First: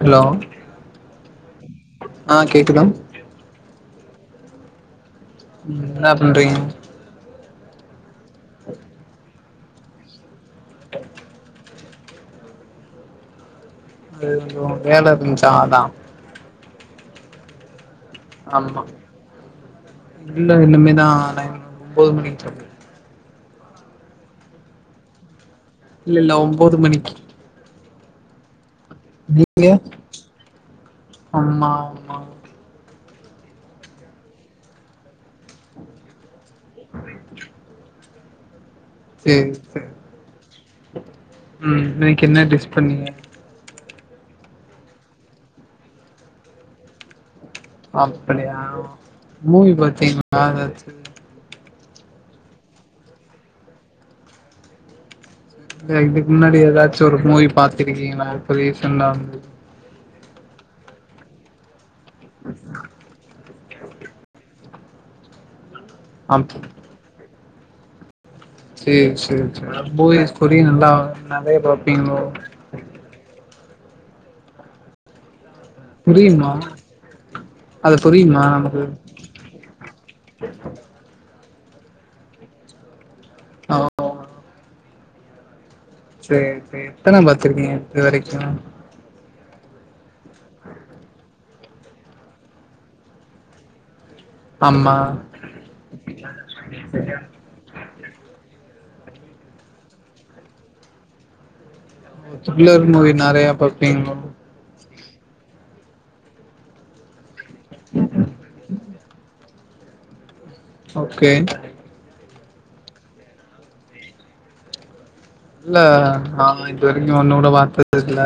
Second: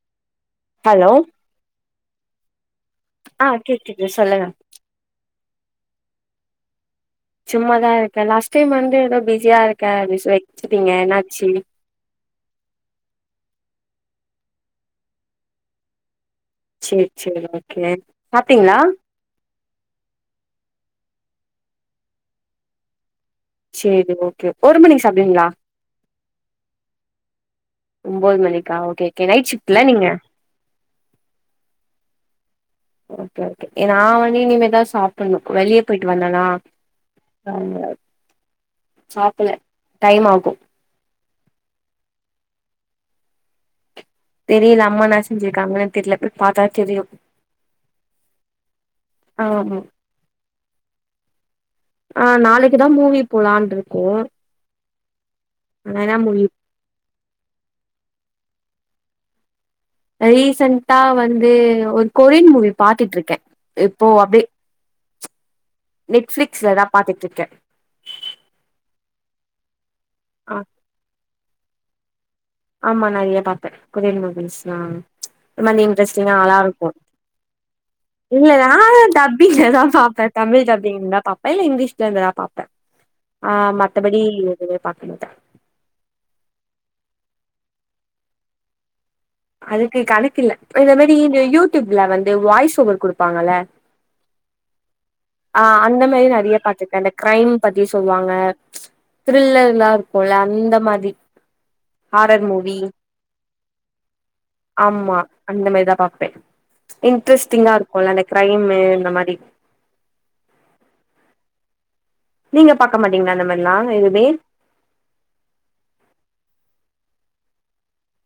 hello hello ஆஹ் கேட்குதா ஆஹ் கேட்குது சொல்லுங்க உம் என்ன பண்றீங்க சும்மாதான் இருக்கேன் லாஸ்ட் டைம் வந்து ஏதோ பிஸியா இருக்கே அப்டி சொல்லி வச்சுட்டீங்க என்னா பிஸி வேலை இருந்துச்சா அதான் சரி சரி ஓகே சாப்ட்டீங்களா ஆமா இல்ல இனிமேதா ஒம்பது மணிக்கு சாப்டாச்சு சரி ஓகே ஒரு மணிக்கு சாப்பிடுவிங்களா இல்ல இல்ல ஒன்பது மணிக்கு ஒம்போது மணிக்கு நீங்க ஆமா ஆமா ஓகே ஓகே நான் வந்து இனிமேதா சாப்பிடணும் வெளியே போயிட்டு வந்தனா ச [unintelligible] சாப்பல டைம் ஆகும் உம் இன்னைக்கு என்ன டிஸ் பண்ணீங்க தெரியல அம்மா நான் செஞ்சிருக்காங்கன்னு தெரியலப போய் பார்த்தா தெரியும் அப்படியா மூவி ஆமா பாத்தீங்களா ஏதாச்சு ஆஹ் நாளைக்குதான் மூவி போலான் இருக்கோ இதுக்கு முன்னாடி ஏதாச்சும் ஒரு மூவி பாத் இருக்கீங்கங்களா இப்ப ரீசண்டா ரீசென்டா வந்து கொரியன் மூவி பாத்திட்டு இருக்கேன் இப்போ அப்டே அப் நெட்ஃபிளிக்ஸ்ல தான் பாத்துட்டு இருக்கே சேரி சேரி சேரி போய்ஸ் ஆ கொரிய நல்லா நறைய பாத் பில்லோ கொ [unintelligible] மகிழ்ஸா இந்த இன்ட்ரெஸ்டிங்கா நல்லா புரியுமா இருக்கு அது புரியுமா இல்ல நா நமக்கு டப்பிங்லதா பாப்பேன் தமிழ் டப்பிங்தா பாப்பே பில இங்கிலீஷ்ல இருந்துதா பாப்பே ஆ ஓ மத்தபடி இருக்குது பாக்கமாட்ட சேரி சேரி எத்தன பாத்துருப்பீங்க இது வரைக்கு அதுக்கு கணக்கில்ல இந்த மாரி இந்த யூடியூப்ல வந்து வாய்ஸ் ஓவர் குடுப்பாங்கல ஆம்மா ஆ அந்த மாரி நறைய பாத்துக்கேன் அந்த க்ரைம் பத்தி சொல்லுவாங்க த்ரில்லர்லா இருக்குல அந்த மாரி த்ரில்லர் மூவி நறைய பாப்பீங்கலா ஆமா அந்த மாரிதான் பாப்பேன் ம் இன்ட்ரெஸ்டிங்கா இருக்கும்ல அந்த க்ரைம்மு இந்த மாரி ஓகே நீங்க பாக்க மாட்டீங்களா இந்த மாரில்லா எதுவுமே இல்ல நா இப்ப வரைக்கு ஒன்னு கூட பாத்தது இல்ல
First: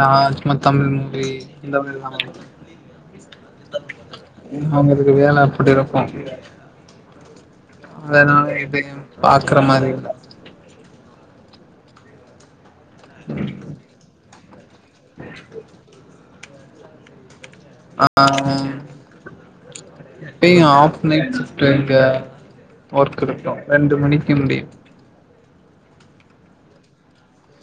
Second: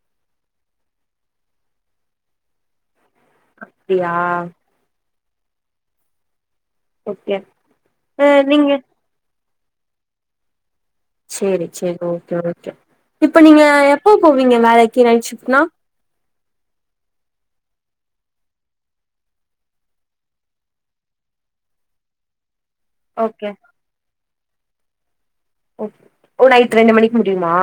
நா சும்மா தமிழ் மூவி இந்த மாரி தா அப்டியா வேல அப்டி இருக்கு ஓகே ஆ நீங்க அக்கரமாரி இல்ல சேரி சேரி ஓகே ஓகே இப்ப நீங்க எப்ப போவீங்க வேலைக்கு நைட் ஷிஃப்ட்னா ஆஹ் எப்பயு ஆஃப் நைட் ஷிப்ட்ங்க ஒர்க் ஓகே இருக்கு ரெண்டு மணிக்கு முடியு ஓ நைட்டு ரெண்டு மணிக்கு முடியுமா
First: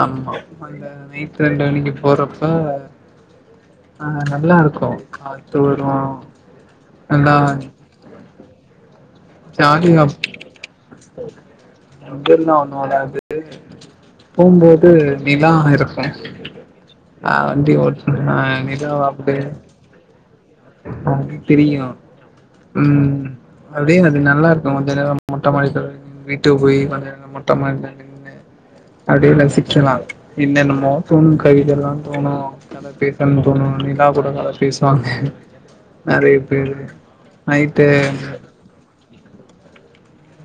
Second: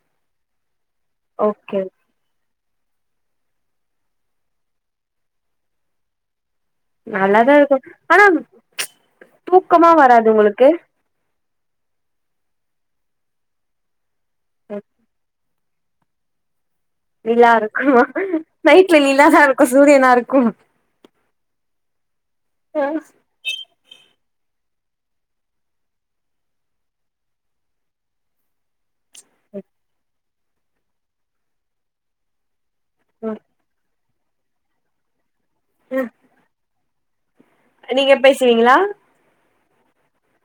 ஆமா அந்த நைட்டு ரெண்டு ஓகே மணிக்கு போறப் பஹ் ஆஹ் நல்லா இருக்கு காத்து வரு நல்லா நல்லாதா இருக்கு ஆனா தூக்கமா வராது உங்களுக்கு அங்க இருந்தா ஒண்ணு வராது போம்போது நிலா ஸ்நேக்ஸ் நிலாருக்குமா நைட்ல நிலாதா இருக்கு சூரியனா இருக்கு அது தெரியு உம் அதே அது நல்லாருக்கு அந்த நேரோ மொட்ட மாடில வீட்டுக்கு போய் வந்து மொட்ட மாடில நின்னு அப்டியே ரசிக்கலா என்னென்னமோ தோணு கவிதைலா தோணு கத பேசன்னு தோணு நிலா கூட கத பேசுவாங்க நெறைய பேரு நீங்க நைட்டு பேசுவிங்களா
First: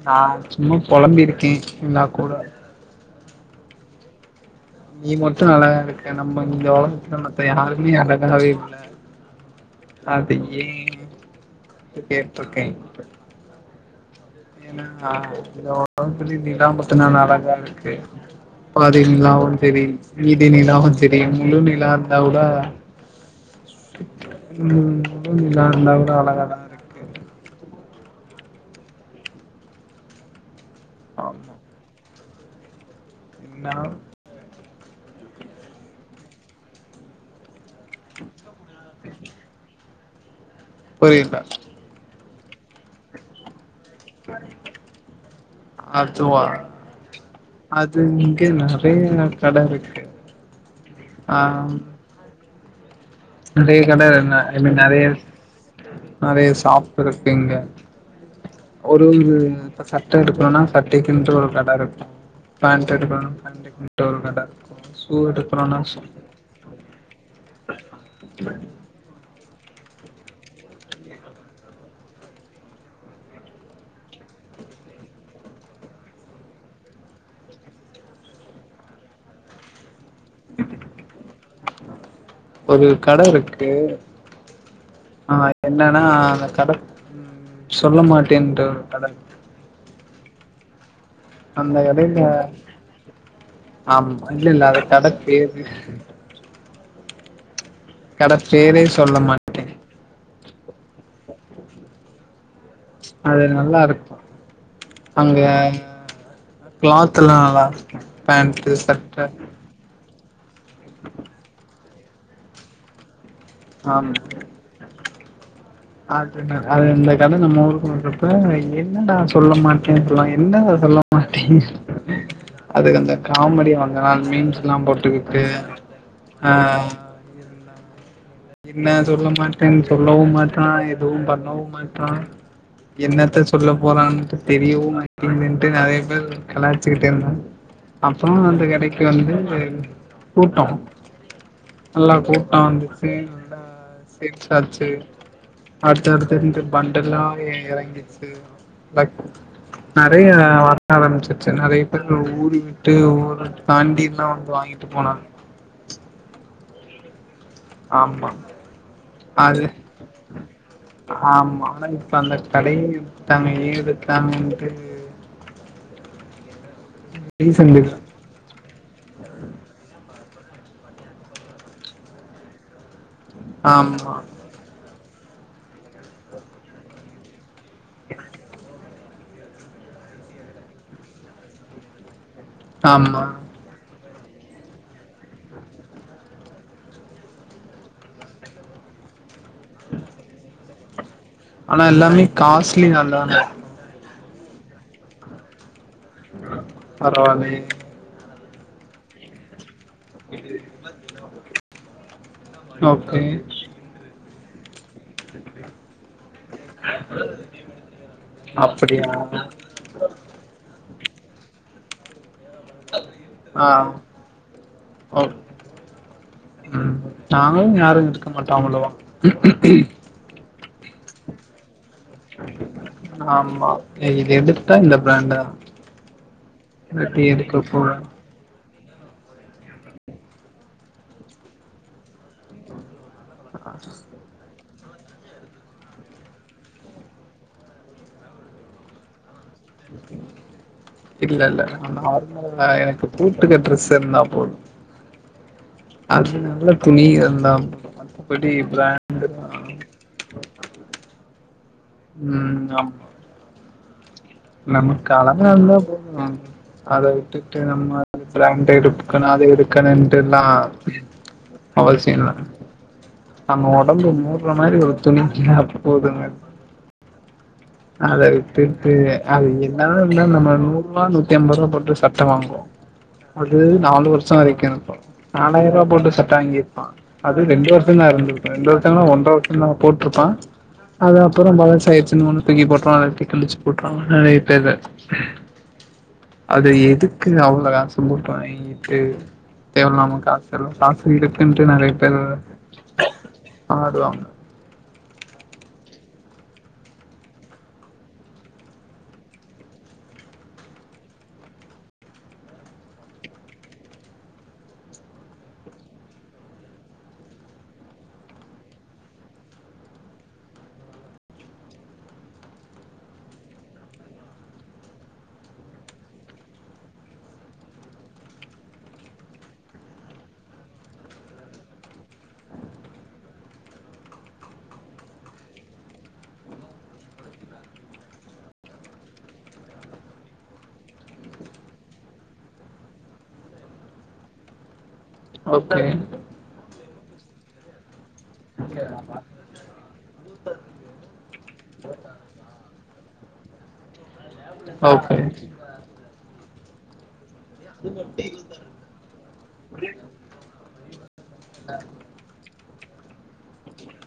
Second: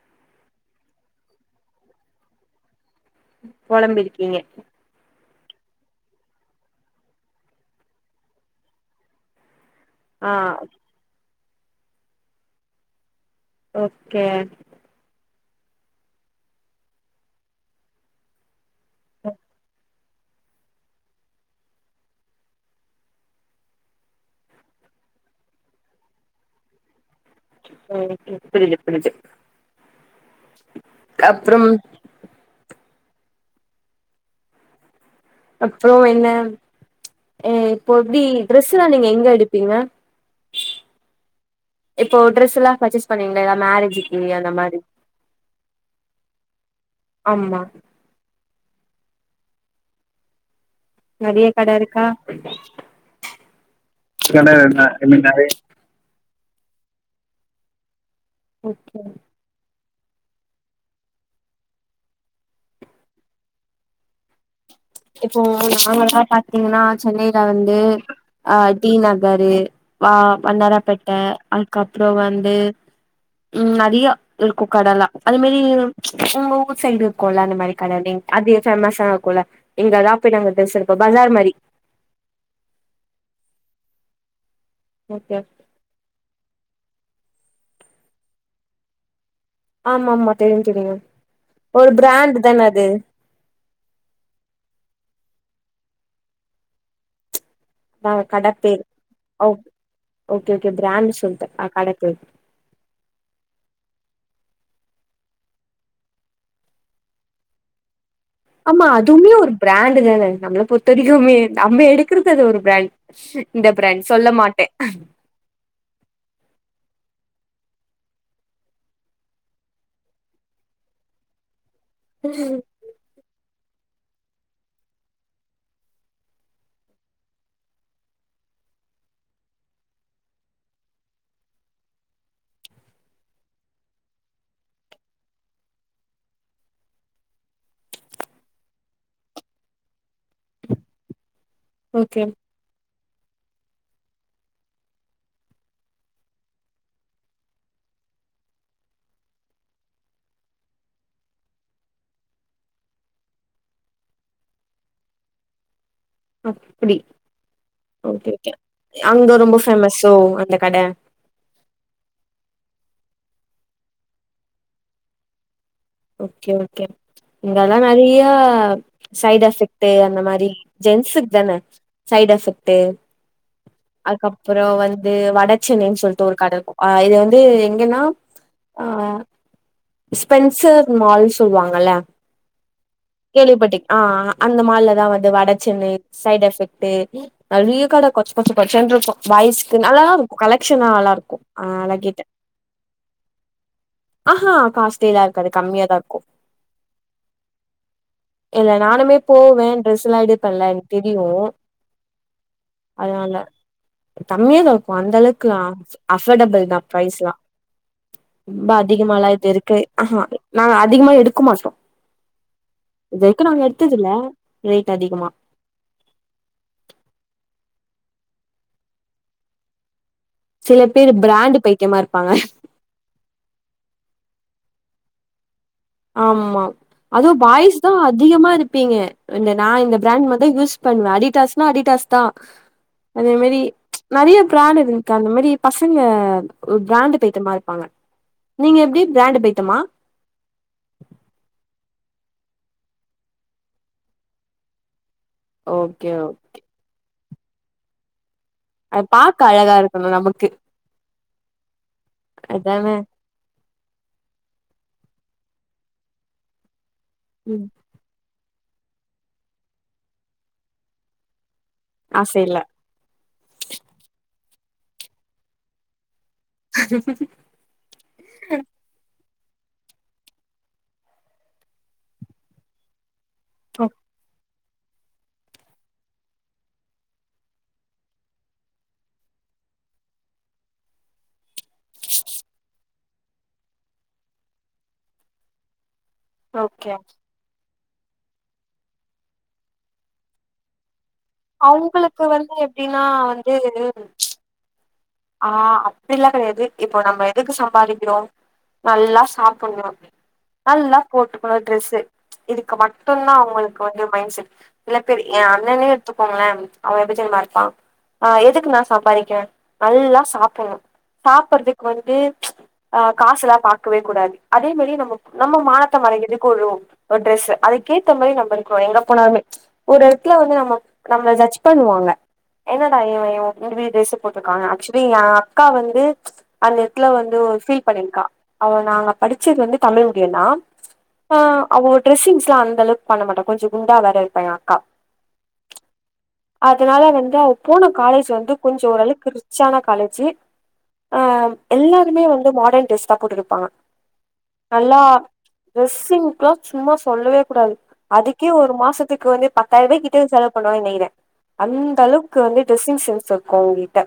நா சும்மா பொலம்பிருக்கே நிலா கூட பொலம்பிருக்கிங்க நீ மட்டு அழகா இருக்க நம்ம இந்த உலகத்ல மத்த யாருமே அழகாவே இல்ல ஆ அது ஏ கேட்ருக்கே ஓகே ஏனா ஆஹ் இந்த ஒலகத்துலே நிலா மட்டுந்தான அழகாருக்கு பாதிங்ளாவு செரி மீதி நிலாவு செரி முழு நிலா இருந்தா கூட உம் முழு நிலா இருந்தா கூட அழகாதாருக்கு ம் பிடிக்கு பிடிக்கு ஆமா அப்றம் என்னா அப்றொ என்ன எ இப்பொ எப்டி ட்ரெஸ்லா நீங்க எங்க எடுப்பிங்க புரில இப்போ ட்ரெஸ்லா பச்சஸ் பண்ணிங்ள மேரேஜ் அதுவா ஆமா அது [unintelligible] நறயா கட இருக்கு நறய கட இருக்கா நெறய கட என்ன எனக் ஐ நெறய மீன் இருக் நெறைய [unintelligible] சாப்ட்டதற்கு எங்க ஓகே ஒரு ஒரு இப்ப சட்ட எடுக்கணுனா சட்டைக்கின்ட்டு ஒரு கட இருக்கு பேண்ட் எடுக்கணுனா பேண்டுக்குன்டு ஒரு கடருக் இப்போ நாங்கலா பாத்தீங்னா சென்னை ல வந்து அஹ் டி நகரு வா வண்ணாராப்பேட்ட அதுக்கப்புற வந்து உம் நெறைய இருக்கு கடல்லா அது மாரி உங்க ஊர் சைடு இருக்குல்ல அந்த மாரி கடைலிங் அதே ஃபேமஸா இருக்குல இங்கதா போயி நாங்க டிரஸ் எடுப்போ பஜார் மாரி ஓகே ஆஹ் என்னன்னா அந்த கட ம் சொல்ல மாட்டேன்டு கட இருக் ஆமாமா தெரியு தெரியு அந்த ஒரு கடயில பிராண்ட் தான அது ஆம் இல்லல்ல அது கட பேரு அ [inaudible] கட பேர பேரு சொல்ல ஓ மாட்டே ஓகே ஓகே பிராண்டு சொல்ட்டே அ கட பேரு அது நல்லா இருக்கு அங்க கிளாத் எல்லா நல்லா இருக்கு ஆமா அதுமே ஒரு பிராண்டு தானே நம்மள பொறுத்த வரைக்குமே நம்ம எடுக்கிறது அது ஒரு பிராண்ட் இந்த பிராண்ட் ஆமா சொல்ல மாட்டே அது நா அது இந்த கட நம்ம ஊர் [unintelligible] என்னடா சொல்ல மாட்டே இப்படில்லா என்ன‌ இதெல்லா சொல்ல மாட்டேன் அதுக்கந்த காமெடி கொஞ்ச நாள் மீம்ஸ் எல்லா போட்டுகிட்டு ஆ என்ன சொல்ல மாட்டே சொல்லவு மாட்டா எதுவு பண்ணவு மாட்டா என்னத்த சொல்ல போறான்ட்டு தெரியவு மாட்டிங்கிதுன்ட்டு நெறைய பேர் கலாச்சுக்கிட்டு இருந்தாங் அப்புற அந்த கடைக்கு வந்து கூட்டோ நல்லா ஓகே கூட்டோ வந்துச்சு [unintelligible] நல்லா சேல்சாச்சு அடுத்த அடுத்து இருந்து பண்ட எல்லா இறங்கிச்சு நெறைய வர ஆரம்பிச்சிருச்சு நெறைய பேர் ஊரு விட்டு ஊர தாண்டில்லா வந்து வாங்கிட்டு போனாங்க அப்டி ஆமா ஓகே ஓகே அங்க ரொம்ப அது ஃபேமஸோ அந்த கட ஆமா ஆனா இப்ப அந்த கடயே [unintelligible] எடுத்தாங்கன்ட்டு ஓகே ஓகே ரீசன் இங்கெல்லா தெர்ல நெறையா சைடு எஃபெக்ட் அந்த மா ரி ஜென்ஸ்க்குதான சைடு எஃபெக்ட்டு ஆமா அதுக்கப்புறோ வந் இது வடச்சென்னைன்னு சொல்ட்டு ஒரு கட இருக்கோ இது வந்து எங் ங்கனா ஆ ஸ்பென்சர் மால் சொல்லுவாங்கல்ல ஆமா கேவி பட்டிக் ஆ ஹ அந்த மால்ல தா வந்து வடசென்னை சைடு எஃபெக்ட்டு நறிய கட கொச்ச கொச்சோ கொச்சோன் இருக்கோ வயசு்கு நல்லாதா இருக்கோ கலெக்ஷனா நல்லா இருக்கோ ஆ ஆனா நா கேட்ட எல்லாமே காஸ்ட்லி தான ஆஹா காஸ்ட்லிலா இருக்காது கம்மியாதா இருக்கோ பரவாலயே இல்ல நானுமே போவ ட்ரெஸெலா எடுப்பல எனக்கு தெரியோ ஓகே கம்மீயாதா இருக் போ அந்த அளவுக்குலா அஃபோர்டபிள்தா ப்ரைஸ்லா ரொம்ப அப்படியா அதிகமாலா இது இருக்கு அ ஹா அ அதிகமா எடுக்க மாட்டோ இது வரைக்கு நாங்க ஆ எடுத்தது இல்ல ரேட் அதிகமா நாங்களு யாரு எடுக்க மாட்டாங்களோ சில பேர் பிராண்ட் பைத் ஆமா இதுல எது கரட்டா இந்த பிரண்டா ஆமா அதவு பாய்ஸ்தா போறே அதிகமா இருக் ப்பீங்க இந்த நா இந்த பிராண்ட் மது யூஸ் பண்ணுவ அடிடாஸ்னா அடிடாஸ்தா அதே மாரி நறிய பிராடக்ட் எனக்கு அந்த மாரி பசங்க பிராண்டு பைத்தியமா இருப்பாங்க நீங்க எப்டி பிராண்டு பை த்தியமா இல்ல இல்ல நார்மலா எனக்கு போட்டுக்க ட்ரெஸ் இருந்தா போதும் ஓகே ஓ அது நல்ல துணி அது [unintelligible] அது பாக்க அழகா இருக்கணோ நமக்கு ம் ஆமா அதானே நமக்கு அழகா இருந்தா போதோ மேம் அத விட்டுட்டு ம் நம்ம அது ப்ராண்டடு பொக் அத எடுப்புக்கணோட்டெலா அவல் ஆச செய்ணோனா இல்ல ஆமா ஒடம்பு முறுக் மாரி ஒரு துணி அது போதுங்க [inaudible] அத விட்டுட்டு அது என்ன இருந்தா நம்ம நூறு ரூபா நூத்தி ஐம்பது ரூபா போட்டு சட்ட வாங்குவோ அது நாலு வருஷம் வெக்கணு நாலாயிரம் ரூபா போட்டு சட்ட வாங்கியிருப்பான் அது ரெண்டு வருஷம் தா இருந்திருப்ப ரெண்டு வருஷங்கா ஒன்ற வருஷம் தா போட்டிருப்பா அது அப்புறம் பலசாயிடுச்சுன்னு தூக்கி போட்டுறுவா இல்லாட்டி கிழிச்சு போட்டுறுவா நெறைய பேரு அது ஓகே எதுக்கு அவ்ளோ காசு போட்டு வாங்கிட்டு தேவயில்லாம காசு செலவு இருக்குன்ட்டு நிறைய பேர் அவங்களுக்கு வந்து எப்டின்னா வந்து ஆடுவாங்க ஆஹ் அப்டில்லா கெடையாது இப்போ நம்ம எதுக்கு சம்பாதிக்கிறோம் நல்லா சாப்பிடணு நல்லா போட்டுக்கணு ட்ரெஸ்சு இதுக்கு மட்டும்தா அவங்களுக்கு வந்து மைண்ட செட் சில பேர் ஏ அண்ணனே எடுத்துக்கோங்களே அவன் விஜய் மாரி தா இருப்பா ஆஹ் எதுக்கு நா சம்பாதிக்கிறேன் நல்லா சாப்பிடணு சாப்புடறதுக்கு வந்து அஹ் காசு இல்லா பாகக்கவே கூடாது அதே மாரி நம்ம நம்ம மானத்தை மறைக்கிறதுக்கு ஒரு ஒரு ட்ரெஸ்சு அதுக்கேத்த மாரி நம்ம இருக்கிறோ எங்க போனாலமே ஒரு எடத்துல வந்து நம்ம நம்மள ஜடஜ் பண்ணுவாங்க என்னடா இவ இந்த மாரி டிரெஸ் போட்டு க்க ஆக்சுலி ஏ அக்கா வந்து அந்த எடத்துல வந்து ஒரு பீல் பண்ணிருக்கா அவ நாங்க படிச்சது வந்து தமிழ் மீடியம்னா அஹ் அவ டிரெஸ்சிங்ஸ்ல்லாம் அந்த அளவுக்கு பண்ண மாட்டோம் கொஞ்சம் குண்டா வேற இருப்பா ஏ அக்கா ஓகே அதனால வந்து அவ போன காலேஜ் வந்து கொஞ்ச ஓரவுக்கு ரிச்சான காலேஜ் எல்லாருமே வந்து மாடன் டிரஸ்தா போட்டுயிருப்பாங்க நல்லா ஓகே டிரஸ்சிங் ப்பலா சும்மா சொல்லவே கூடாது அதுக்கே ஒரு மாசத்துக்கு வந்து பத்தாயிரம் கிட்ட செலவு பண்ணுவாகனு நெனைகிற அந்த அளவுக்கு வந்து ட்ரெஸ்ஸிங் சென்ஸ் இருக்கு அங்கிட்ட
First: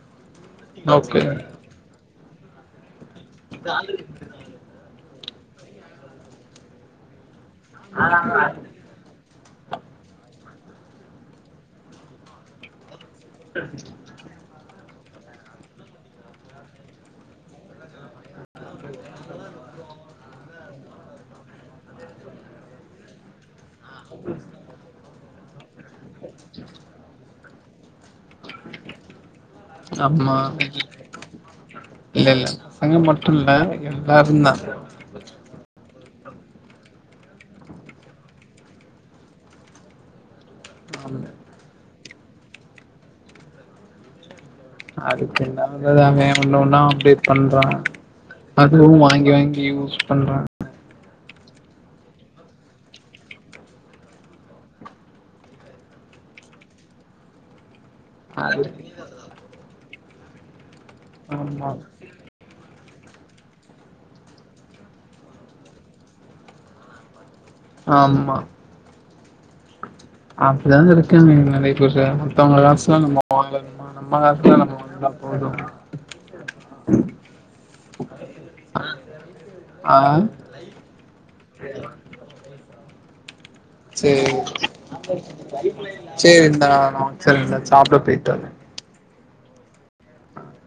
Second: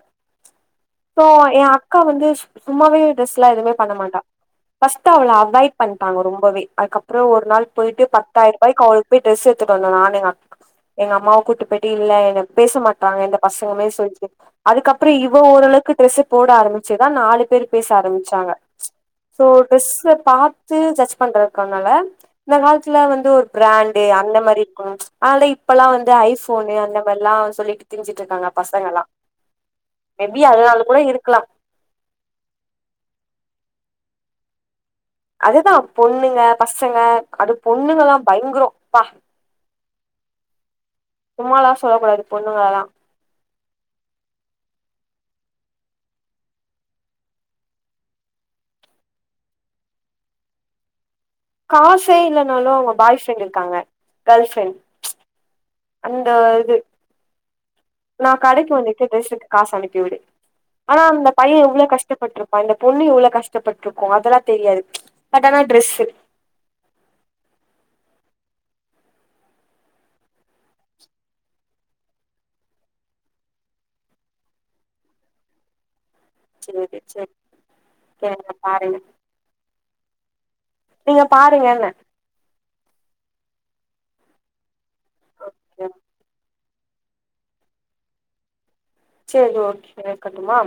ஓகே இப்ப ஏ அக்கா வந்து சும்மாவே டிரஸ்லா எதுமே பண்ண மாட்டா ஃபஸ் அவள அவாய்ட் பண்ட்டாங்க ரொம்பவே அதுக்கப்புறம் ஒரு ஒரு நாள் போயிட்டு பத்தாயிரம் ரூபாய்க்கு ட்ரெஸ் எத்துட்டு வந்த நானு எங்க எங்க அம்மாவ கூட்டி போய்டு இல்ல பேச மாட்ட இந்த பசங்கமே செரி அதுக்கப்புறம் அப்புறம் இவ ஓரளவுக்கு டிரெஸ் போட ஆரம்பிச்சுதா நாலு பேர் பேச ஆரம்பிச்சாங்க சோ ட்ரெஸ் பாத்து ஜட்ஜ் பண்றதுக்கனால இந்த காலத்துல வந்து ஒரு பிராண்டு அந்த மாரி இருக்கு அதனால இப்பெல்லா வந்து ஐபோனு அந்த மாரில்லா சொல்லிட்டு திரிஞ்சிட்டு இருக்காங்க பசங்க எல்லா ஆமா இல்ல இல்ல அங்க மட்டும்ல்ல எல்லருந்தா அதுதா பொண்ணுங்க பசங்க அது பொண்ணுங்கல்லா பயங்கரம்ப்பா ஆமா உமாலா சொல்லக்க கூடாது பொண்ணுங்களல்லா அதுக்கு என்ன வந்த ஒண்ணு ஒண்ணா அப்டேட் பண்ற அதுவு வாங்கி வாங்கி யூஸ் பண்றா காசே இல்லைன்னாலு அவங்க பாய் ஃப்ரெண்ட் இருக்காங்க கேர்ள் ஃப்ரெண்ட் அந்த இது நா அது கடைக்கு வந்துக்கே டிரஸ்க்கு காச அனுப் வ்டு ஆனா அந்த பைய ஆமா எவ்ளோ கஷ்டப்பட்ருப்பா அந்த பொண்ணு இவ்ளோ கஷ்டப்பட்ருக்கோ அதெல்லா தெரியாது பட்டானா ட்ரெஸ்ஷு ஆமா அப்பதா இருக்காங்க நெறைய பேற மத்தவங்க காசு [inaudible] லா நம்ம வாழணுமா நம்ம காசா நம்ம வாங்குனா போது சரி சரி செரிங்க பாருங்க ஆ நீங்க பாருங்கன்ன சரி சரிந்தா ஆ சரிங்க சாப்பிட போயிட்வாறே சரி ஓகே க்கட்டுமா